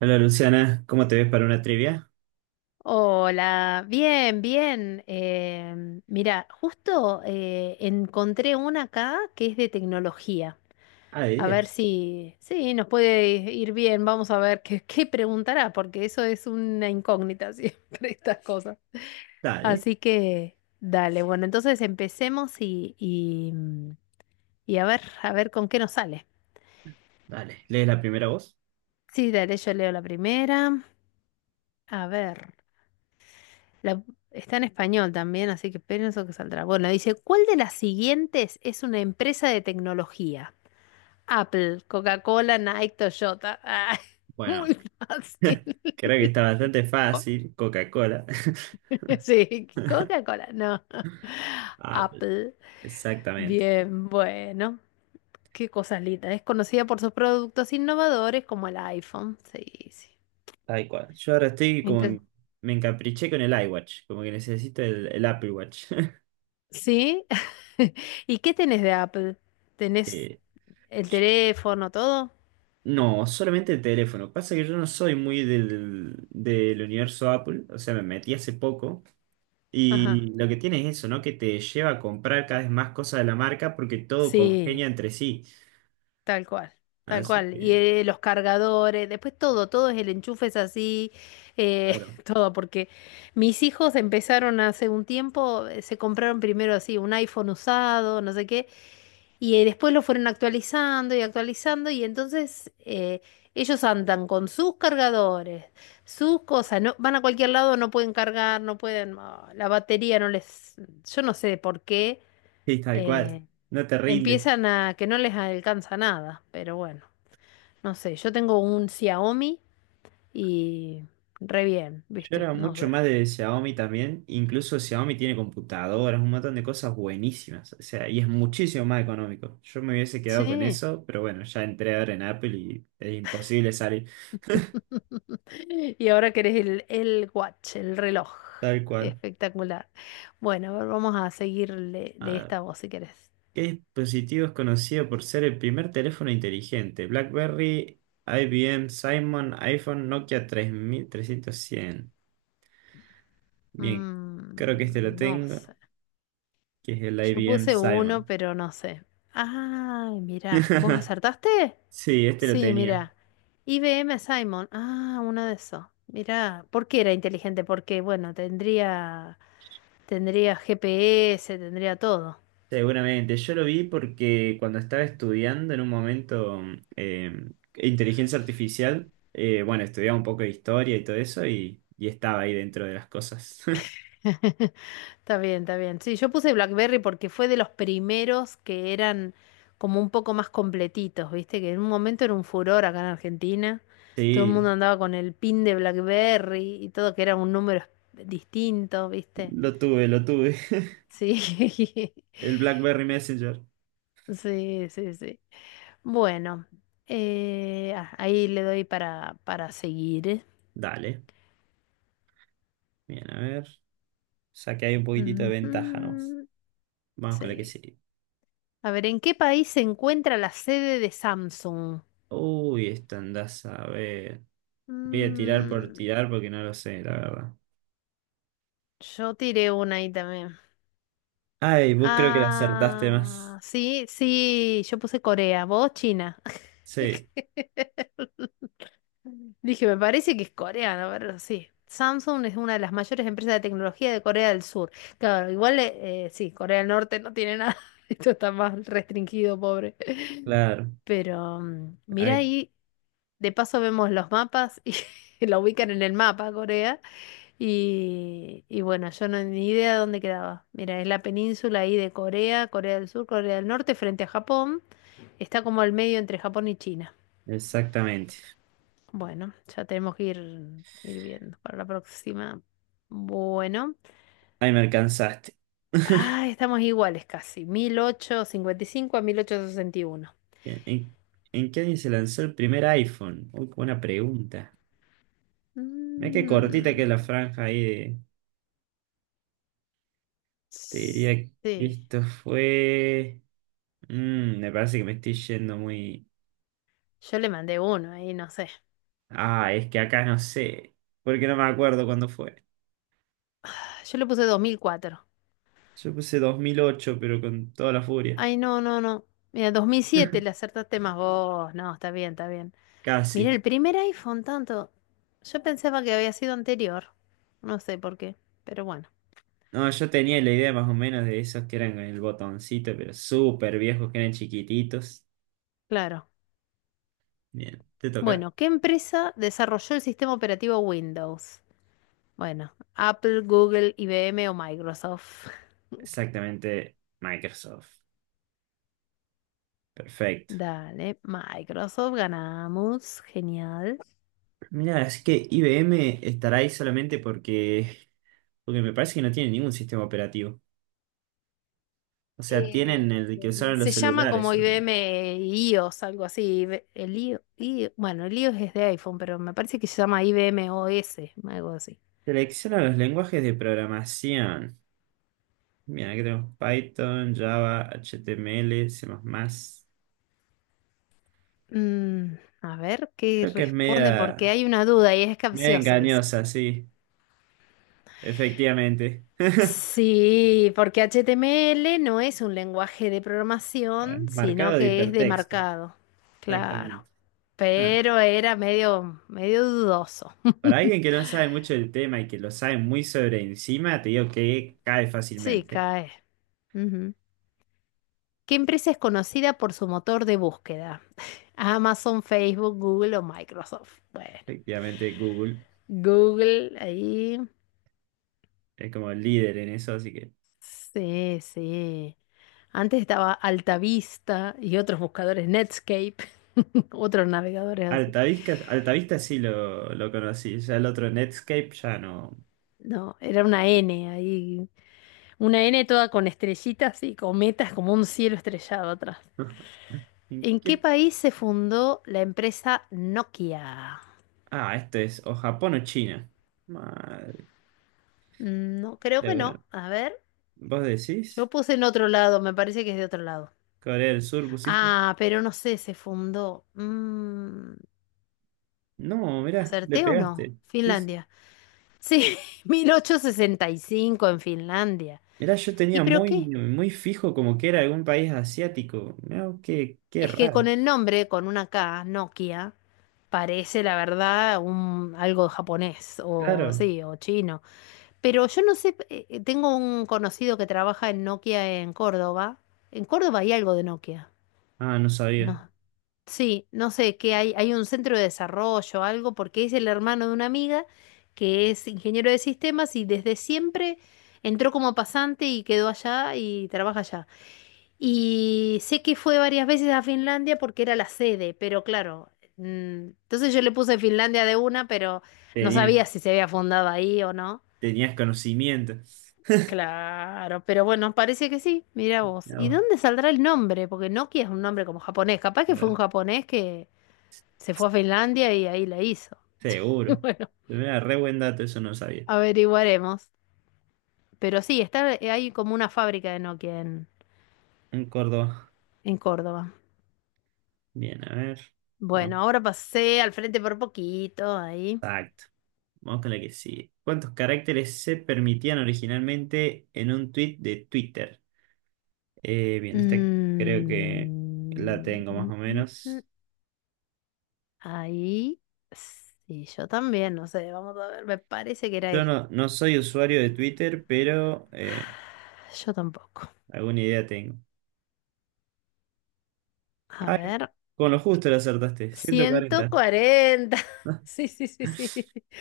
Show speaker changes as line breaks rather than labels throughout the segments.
Hola Luciana, ¿cómo te ves para una trivia?
Hola, bien, bien. Mira, justo encontré una acá que es de tecnología.
Ah, de
A ver
10.
si, sí, nos puede ir bien. Vamos a ver qué preguntará, porque eso es una incógnita siempre, estas cosas.
Dale,
Así que, dale, bueno, entonces empecemos y a ver con qué nos sale.
dale. ¿Lees la primera voz?
Sí, dale, yo leo la primera. A ver. La- Está en español también, así que pienso que saldrá. Bueno, dice, ¿cuál de las siguientes es una empresa de tecnología? Apple, Coca-Cola, Nike, Toyota. Ah,
Bueno,
muy fácil.
creo que está bastante fácil. Coca-Cola.
Sí, Coca-Cola, no.
Apple.
Apple,
Exactamente.
bien, bueno, qué cosas lindas. Es conocida por sus productos innovadores como el iPhone. Sí, sí.
Tal cual. Yo ahora estoy como
Inte-
me encapriché con el iWatch, como que necesito el Apple Watch.
¿Sí? ¿Y qué tenés de Apple? ¿Tenés
Eh,
el teléfono, todo?
No, solamente el teléfono. Pasa que yo no soy muy del universo Apple, o sea, me metí hace poco.
Ajá.
Y lo que tiene es eso, ¿no? Que te lleva a comprar cada vez más cosas de la marca porque todo congenia
Sí.
entre sí.
Tal cual, tal
Así
cual. Y
que,
los cargadores, después todo es el enchufe es así, eh,
claro,
todo, porque mis hijos empezaron hace un tiempo, se compraron primero así un iPhone usado, no sé qué, y después lo fueron actualizando y actualizando, y entonces ellos andan con sus cargadores, sus cosas, no, van a cualquier lado, no pueden cargar, no pueden, la batería no les, yo no sé por qué,
sí, tal cual.
eh,
No te rinde.
empiezan a que no les alcanza nada, pero bueno. No sé, yo tengo un Xiaomi y re bien,
Yo
¿viste?
era
No
mucho
sé.
más de Xiaomi también. Incluso Xiaomi tiene computadoras, un montón de cosas buenísimas. O sea, y es muchísimo más económico. Yo me hubiese quedado con
Sí.
eso, pero bueno, ya entré ahora en Apple y es imposible salir.
Y ahora querés el watch, el reloj.
Tal cual.
Espectacular. Bueno, a ver, vamos a seguirle le
Ah,
esta voz si querés.
¿qué dispositivo es conocido por ser el primer teléfono inteligente? BlackBerry, IBM, Simon, iPhone, Nokia 3300. Bien, creo que este lo
Mm, no
tengo,
sé.
que es el
Yo
IBM
puse uno,
Simon.
pero no sé. Ay, mirá. ¿Vos acertaste?
Sí, este lo
Sí,
tenía.
mirá. IBM Simon. Ah, uno de esos. Mirá. ¿Por qué era inteligente? Porque, bueno, tendría GPS, tendría todo.
Seguramente. Yo lo vi porque cuando estaba estudiando en un momento eh, inteligencia artificial, bueno, estudiaba un poco de historia y todo eso y estaba ahí dentro de las cosas.
Está bien, está bien. Sí, yo puse BlackBerry porque fue de los primeros que eran como un poco más completitos, ¿viste? Que en un momento era un furor acá en Argentina. Todo el mundo
Sí,
andaba con el pin de BlackBerry y todo, que era un número distinto, ¿viste?
lo tuve, lo tuve.
Sí, sí,
El BlackBerry Messenger.
sí, sí. Bueno, ahí le doy para seguir.
Dale. Bien, a ver. Saqué ahí un poquitito de ventaja, ¿no?
Ujú,
Vamos con la que
sí.
sigue.
A ver, ¿en qué país se encuentra la sede de Samsung?
Uy, esta andás a ver. Voy a tirar por
Mm,
tirar porque no lo sé, la verdad.
yo tiré una ahí también.
Ay, vos creo que la acertaste más.
Ah, sí, sí, yo puse Corea, vos China.
Sí,
Dije, me parece que es coreano, pero sí. Samsung es una de las mayores empresas de tecnología de Corea del Sur. Claro, igual, sí, Corea del Norte no tiene nada. Esto está más restringido, pobre.
claro.
Pero mira
Ahí,
ahí, de paso vemos los mapas y la ubican en el mapa, Corea. Y bueno, yo no ni idea de dónde quedaba. Mira, es la península ahí de Corea, Corea del Sur, Corea del Norte, frente a Japón. Está como al medio entre Japón y China.
exactamente.
Bueno, ya tenemos que ir viendo para la próxima. Bueno.
Ahí me alcanzaste.
Ah, estamos iguales casi. 1855 a 1861.
Bien, ¿en qué año se lanzó el primer iPhone? Uy, qué buena pregunta. Mira qué cortita que es la
Mm,
franja ahí de- Te diría que
sí,
esto fue. Mm, me parece que me estoy yendo muy.
yo le mandé uno ahí, no sé.
Ah, es que acá no sé, porque no me acuerdo cuándo fue.
Yo le puse 2004.
Yo puse 2008, pero con toda la furia.
Ay, no, no, no. Mira, 2007 le acertaste más vos. No, está bien, está bien. Mira,
Casi.
el primer iPhone tanto. Yo pensaba que había sido anterior. No sé por qué, pero bueno,
No, yo tenía la idea más o menos de esos que eran con el botoncito, pero súper viejos, que eran chiquititos.
claro.
Bien, ¿te toca?
Bueno, ¿qué empresa desarrolló el sistema operativo Windows? Bueno, Apple, Google, IBM o Microsoft.
Exactamente, Microsoft. Perfecto.
Dale, Microsoft, ganamos. Genial.
Mira, es que IBM estará ahí solamente porque, porque me parece que no tiene ningún sistema operativo. O sea, tienen
Eh,
el que usaron los
Se llama
celulares
como
solamente.
IBM iOS, algo así. El IO bueno, el iOS es de iPhone, pero me parece que se llama IBM OS, algo así.
Selecciona los lenguajes de programación. Mira, que tenemos Python, Java, HTML, C++.
Mm, a ver qué
Creo que es
responde, porque
media,
hay una duda y es
media
capcioso eso.
engañosa, sí, efectivamente.
Sí, porque HTML no es un lenguaje de programación, sino
Marcado de
que es de
hipertexto,
marcado. Claro.
exactamente. Ah,
Pero era medio, medio dudoso.
para alguien que no sabe mucho del tema y que lo sabe muy sobre encima, te digo que cae
Sí,
fácilmente.
cae. Ujú. ¿Qué empresa es conocida por su motor de búsqueda? Amazon, Facebook, Google o Microsoft. Bueno,
Efectivamente, Google
Google ahí.
es como el líder en eso, así que
Sí, sí. Antes estaba Altavista y otros buscadores, Netscape, otros navegadores así.
Altavista, Altavista sí lo conocí, ya el otro Netscape ya no.
No, era una N ahí. Una N toda con estrellitas y cometas como un cielo estrellado atrás.
¿En
¿En qué
qué?
país se fundó la empresa Nokia?
Ah, esto es o Japón o China. Madre.
Mm, no, creo
De
que
ver-
no. A ver.
¿Vos decís?
Yo puse en otro lado, me parece que es de otro lado.
Corea del Sur pusiste.
Ah, pero no sé, se fundó.
No, mirá, le
¿Acerté o no?
pegaste. Sí, sí.
Finlandia. Sí, 1865 en Finlandia.
Mirá, yo
¿Y
tenía
pero
muy,
qué?
muy fijo como que era algún país asiático. Mirá, qué
Es que con
raro.
el nombre, con una K, Nokia, parece la verdad algo japonés o
Claro.
sí, o chino. Pero yo no sé, tengo un conocido que trabaja en Nokia en Córdoba. En Córdoba hay algo de Nokia.
Ah, no sabía.
No, sí, no sé, que hay un centro de desarrollo, algo, porque es el hermano de una amiga que es ingeniero de sistemas y desde siempre entró como pasante y quedó allá y trabaja allá. Y sé que fue varias veces a Finlandia porque era la sede, pero claro, entonces yo le puse Finlandia de una, pero no
Tenía,
sabía si se había fundado ahí o no.
tenías conocimiento.
Claro, pero bueno, parece que sí, mira vos.
Mirá
¿Y dónde
vos.
saldrá el nombre? Porque Nokia es un nombre como japonés, capaz que fue un
Mirá,
japonés que se fue a Finlandia y ahí la hizo.
seguro.
Bueno,
Mirá, re buen dato, eso no sabía.
averiguaremos. Pero sí, está, hay como una fábrica de Nokia en,
En Córdoba.
en Córdoba.
Bien, a ver.
Bueno,
Vamos.
ahora pasé al frente por poquito, ahí.
Exacto. Vamos con la que sigue. ¿Cuántos caracteres se permitían originalmente en un tweet de Twitter? Bien, esta creo que la
Mm,
tengo más
mm,
o
mm, mm.
menos.
Ahí. Sí, yo también, no sé, vamos a ver, me parece que era
Yo
esto.
no, no soy usuario de Twitter, pero
Yo tampoco.
alguna idea tengo.
A
Ay,
ver,
con lo justo la acertaste, ciento
ciento
cuarenta
cuarenta Sí, sí, sí, sí.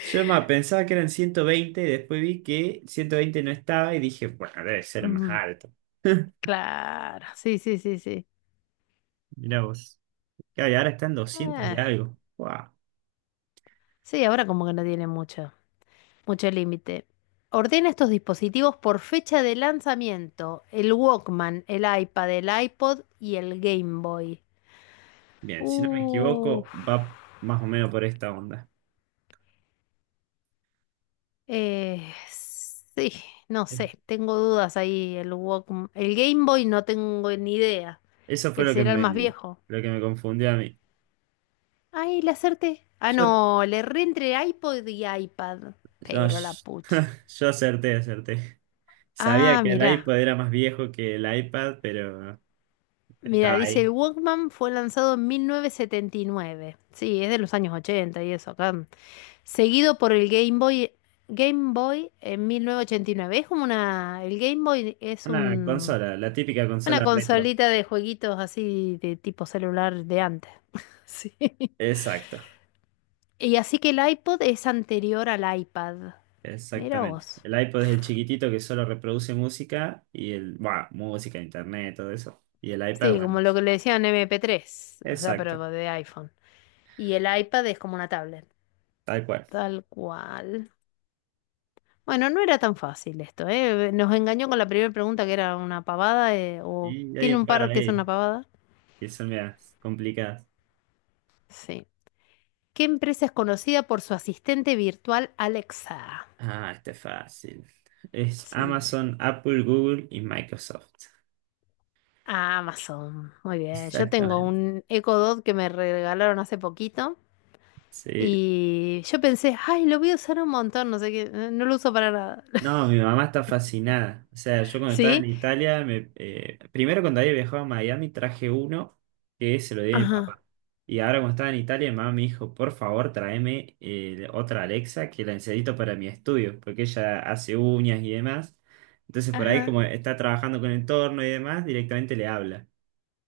Yo más pensaba que eran 120 y después vi que 120 no estaba y dije, bueno, debe ser más
Mm,
alto.
claro, sí, sí, sí, sí.
Mirá vos. Claro, y ahora están 200 y
Eh,
algo. Guau.
Sí, ahora como que no tiene mucho límite. Ordena estos dispositivos por fecha de lanzamiento. El Walkman, el iPad, el iPod y el Game Boy.
Bien, si no me equivoco,
Uf.
va más o menos por esta onda.
Sí, no sé, tengo dudas ahí. El Walkman, el Game Boy no tengo ni idea.
Eso fue
Ese era el más viejo.
lo que me confundió a mí.
Ay, le acerté. Ah,
Yo
no, le erré entre iPod y iPad.
No,
Pero la
sh-
pucha.
yo acerté, acerté. Sabía
Ah,
que el
mirá.
iPod era más viejo que el iPad, pero
Mira,
estaba
dice el
ahí.
Walkman fue lanzado en 1979. Sí, es de los años 80 y eso, acá. Seguido por el Game Boy en 1989. Es como el Game Boy es
Una consola, la típica
una
consola retro.
consolita de jueguitos así de tipo celular de antes. Sí.
Exacto,
Y así que el iPod es anterior al iPad. Mira
exactamente.
vos.
El iPod es el chiquitito que solo reproduce música y el, bueno, música, internet, todo eso. Y el iPad,
Sí,
bueno,
como lo
es-
que le decían MP3, o sea, pero
exacto,
de iPhone. Y el iPad es como una tablet,
tal cual.
tal cual. Bueno, no era tan fácil esto, ¿eh? Nos engañó con la primera pregunta que era una pavada, o
Y hay
¿tiene
un
un
par
par que es
ahí
una pavada?
que son medias complicadas.
Sí. ¿Qué empresa es conocida por su asistente virtual Alexa?
Ah, este es fácil. Es
Sí,
Amazon, Apple, Google y Microsoft.
Amazon. Muy bien. Yo tengo
Exactamente.
un Echo Dot que me regalaron hace poquito
Sí,
y yo pensé, ay, lo voy a usar un montón, no sé qué, no lo uso para nada.
no, mi mamá está fascinada. O sea, yo cuando estaba en
¿Sí?
Italia, primero cuando había viajado a Miami traje uno que se lo di a mi
Ajá.
papá. Y ahora cuando estaba en Italia, mi mamá me dijo, por favor, tráeme otra Alexa que la necesito para mi estudio, porque ella hace uñas y demás. Entonces por ahí
Ajá.
como está trabajando con el entorno y demás, directamente le habla.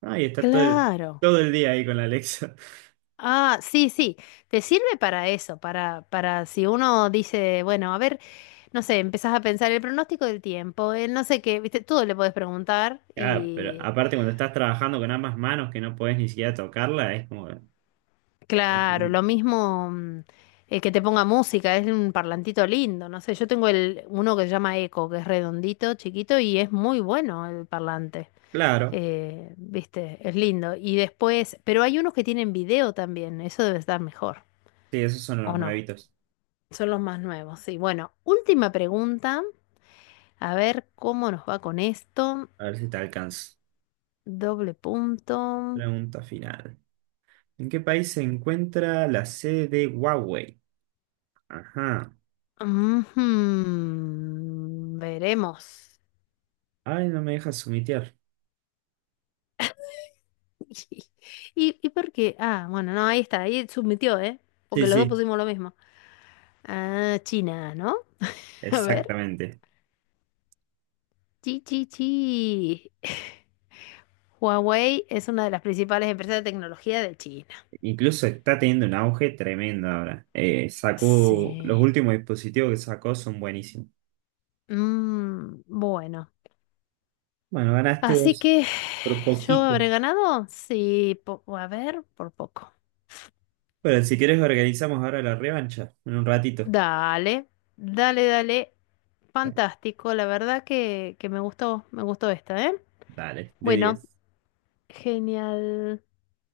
Ah, y está todo el,
Claro.
todo el día ahí con la Alexa.
Ah, sí, sí, te sirve para eso, para si uno dice, bueno, a ver, no sé, empezás a pensar el pronóstico del tiempo, el no sé qué, viste, todo le podés preguntar
Claro, pero
y
aparte cuando estás trabajando con ambas manos que no podés ni siquiera tocarla, es como
claro,
fascinante.
lo mismo que te ponga música, es un parlantito lindo, no sé, yo tengo uno que se llama Eco, que es redondito, chiquito y es muy bueno el parlante,
Claro.
viste, es lindo. Y después, pero hay unos que tienen video también, eso debe estar mejor,
Sí, esos son los
¿o no?
nuevitos.
Son los más nuevos, sí. Bueno, última pregunta. A ver cómo nos va con esto.
A ver si te alcanzo.
Doble punto.
Pregunta final. ¿En qué país se encuentra la sede de Huawei? Ajá.
Ujú, veremos.
Ay, no me dejas sumitear.
¿Y por qué? Ah, bueno, no, ahí está. Ahí submitió, ¿eh?
Sí,
Porque los dos
sí,
pusimos lo mismo. Ah, China, ¿no? A ver.
exactamente.
Chi, chi, chi. Huawei es una de las principales empresas de tecnología de China.
Incluso está teniendo un auge tremendo ahora. Sacó, los
Sí.
últimos dispositivos que sacó son buenísimos.
Mm, bueno.
Bueno, ganaste
Así
vos
que
por
yo habré
poquito.
ganado. Sí, a ver, por poco.
Bueno, si quieres organizamos ahora la revancha en un ratito.
Dale, dale, dale. Fantástico, la verdad que me gustó esta, ¿eh?
Dale, de
Bueno,
10.
genial.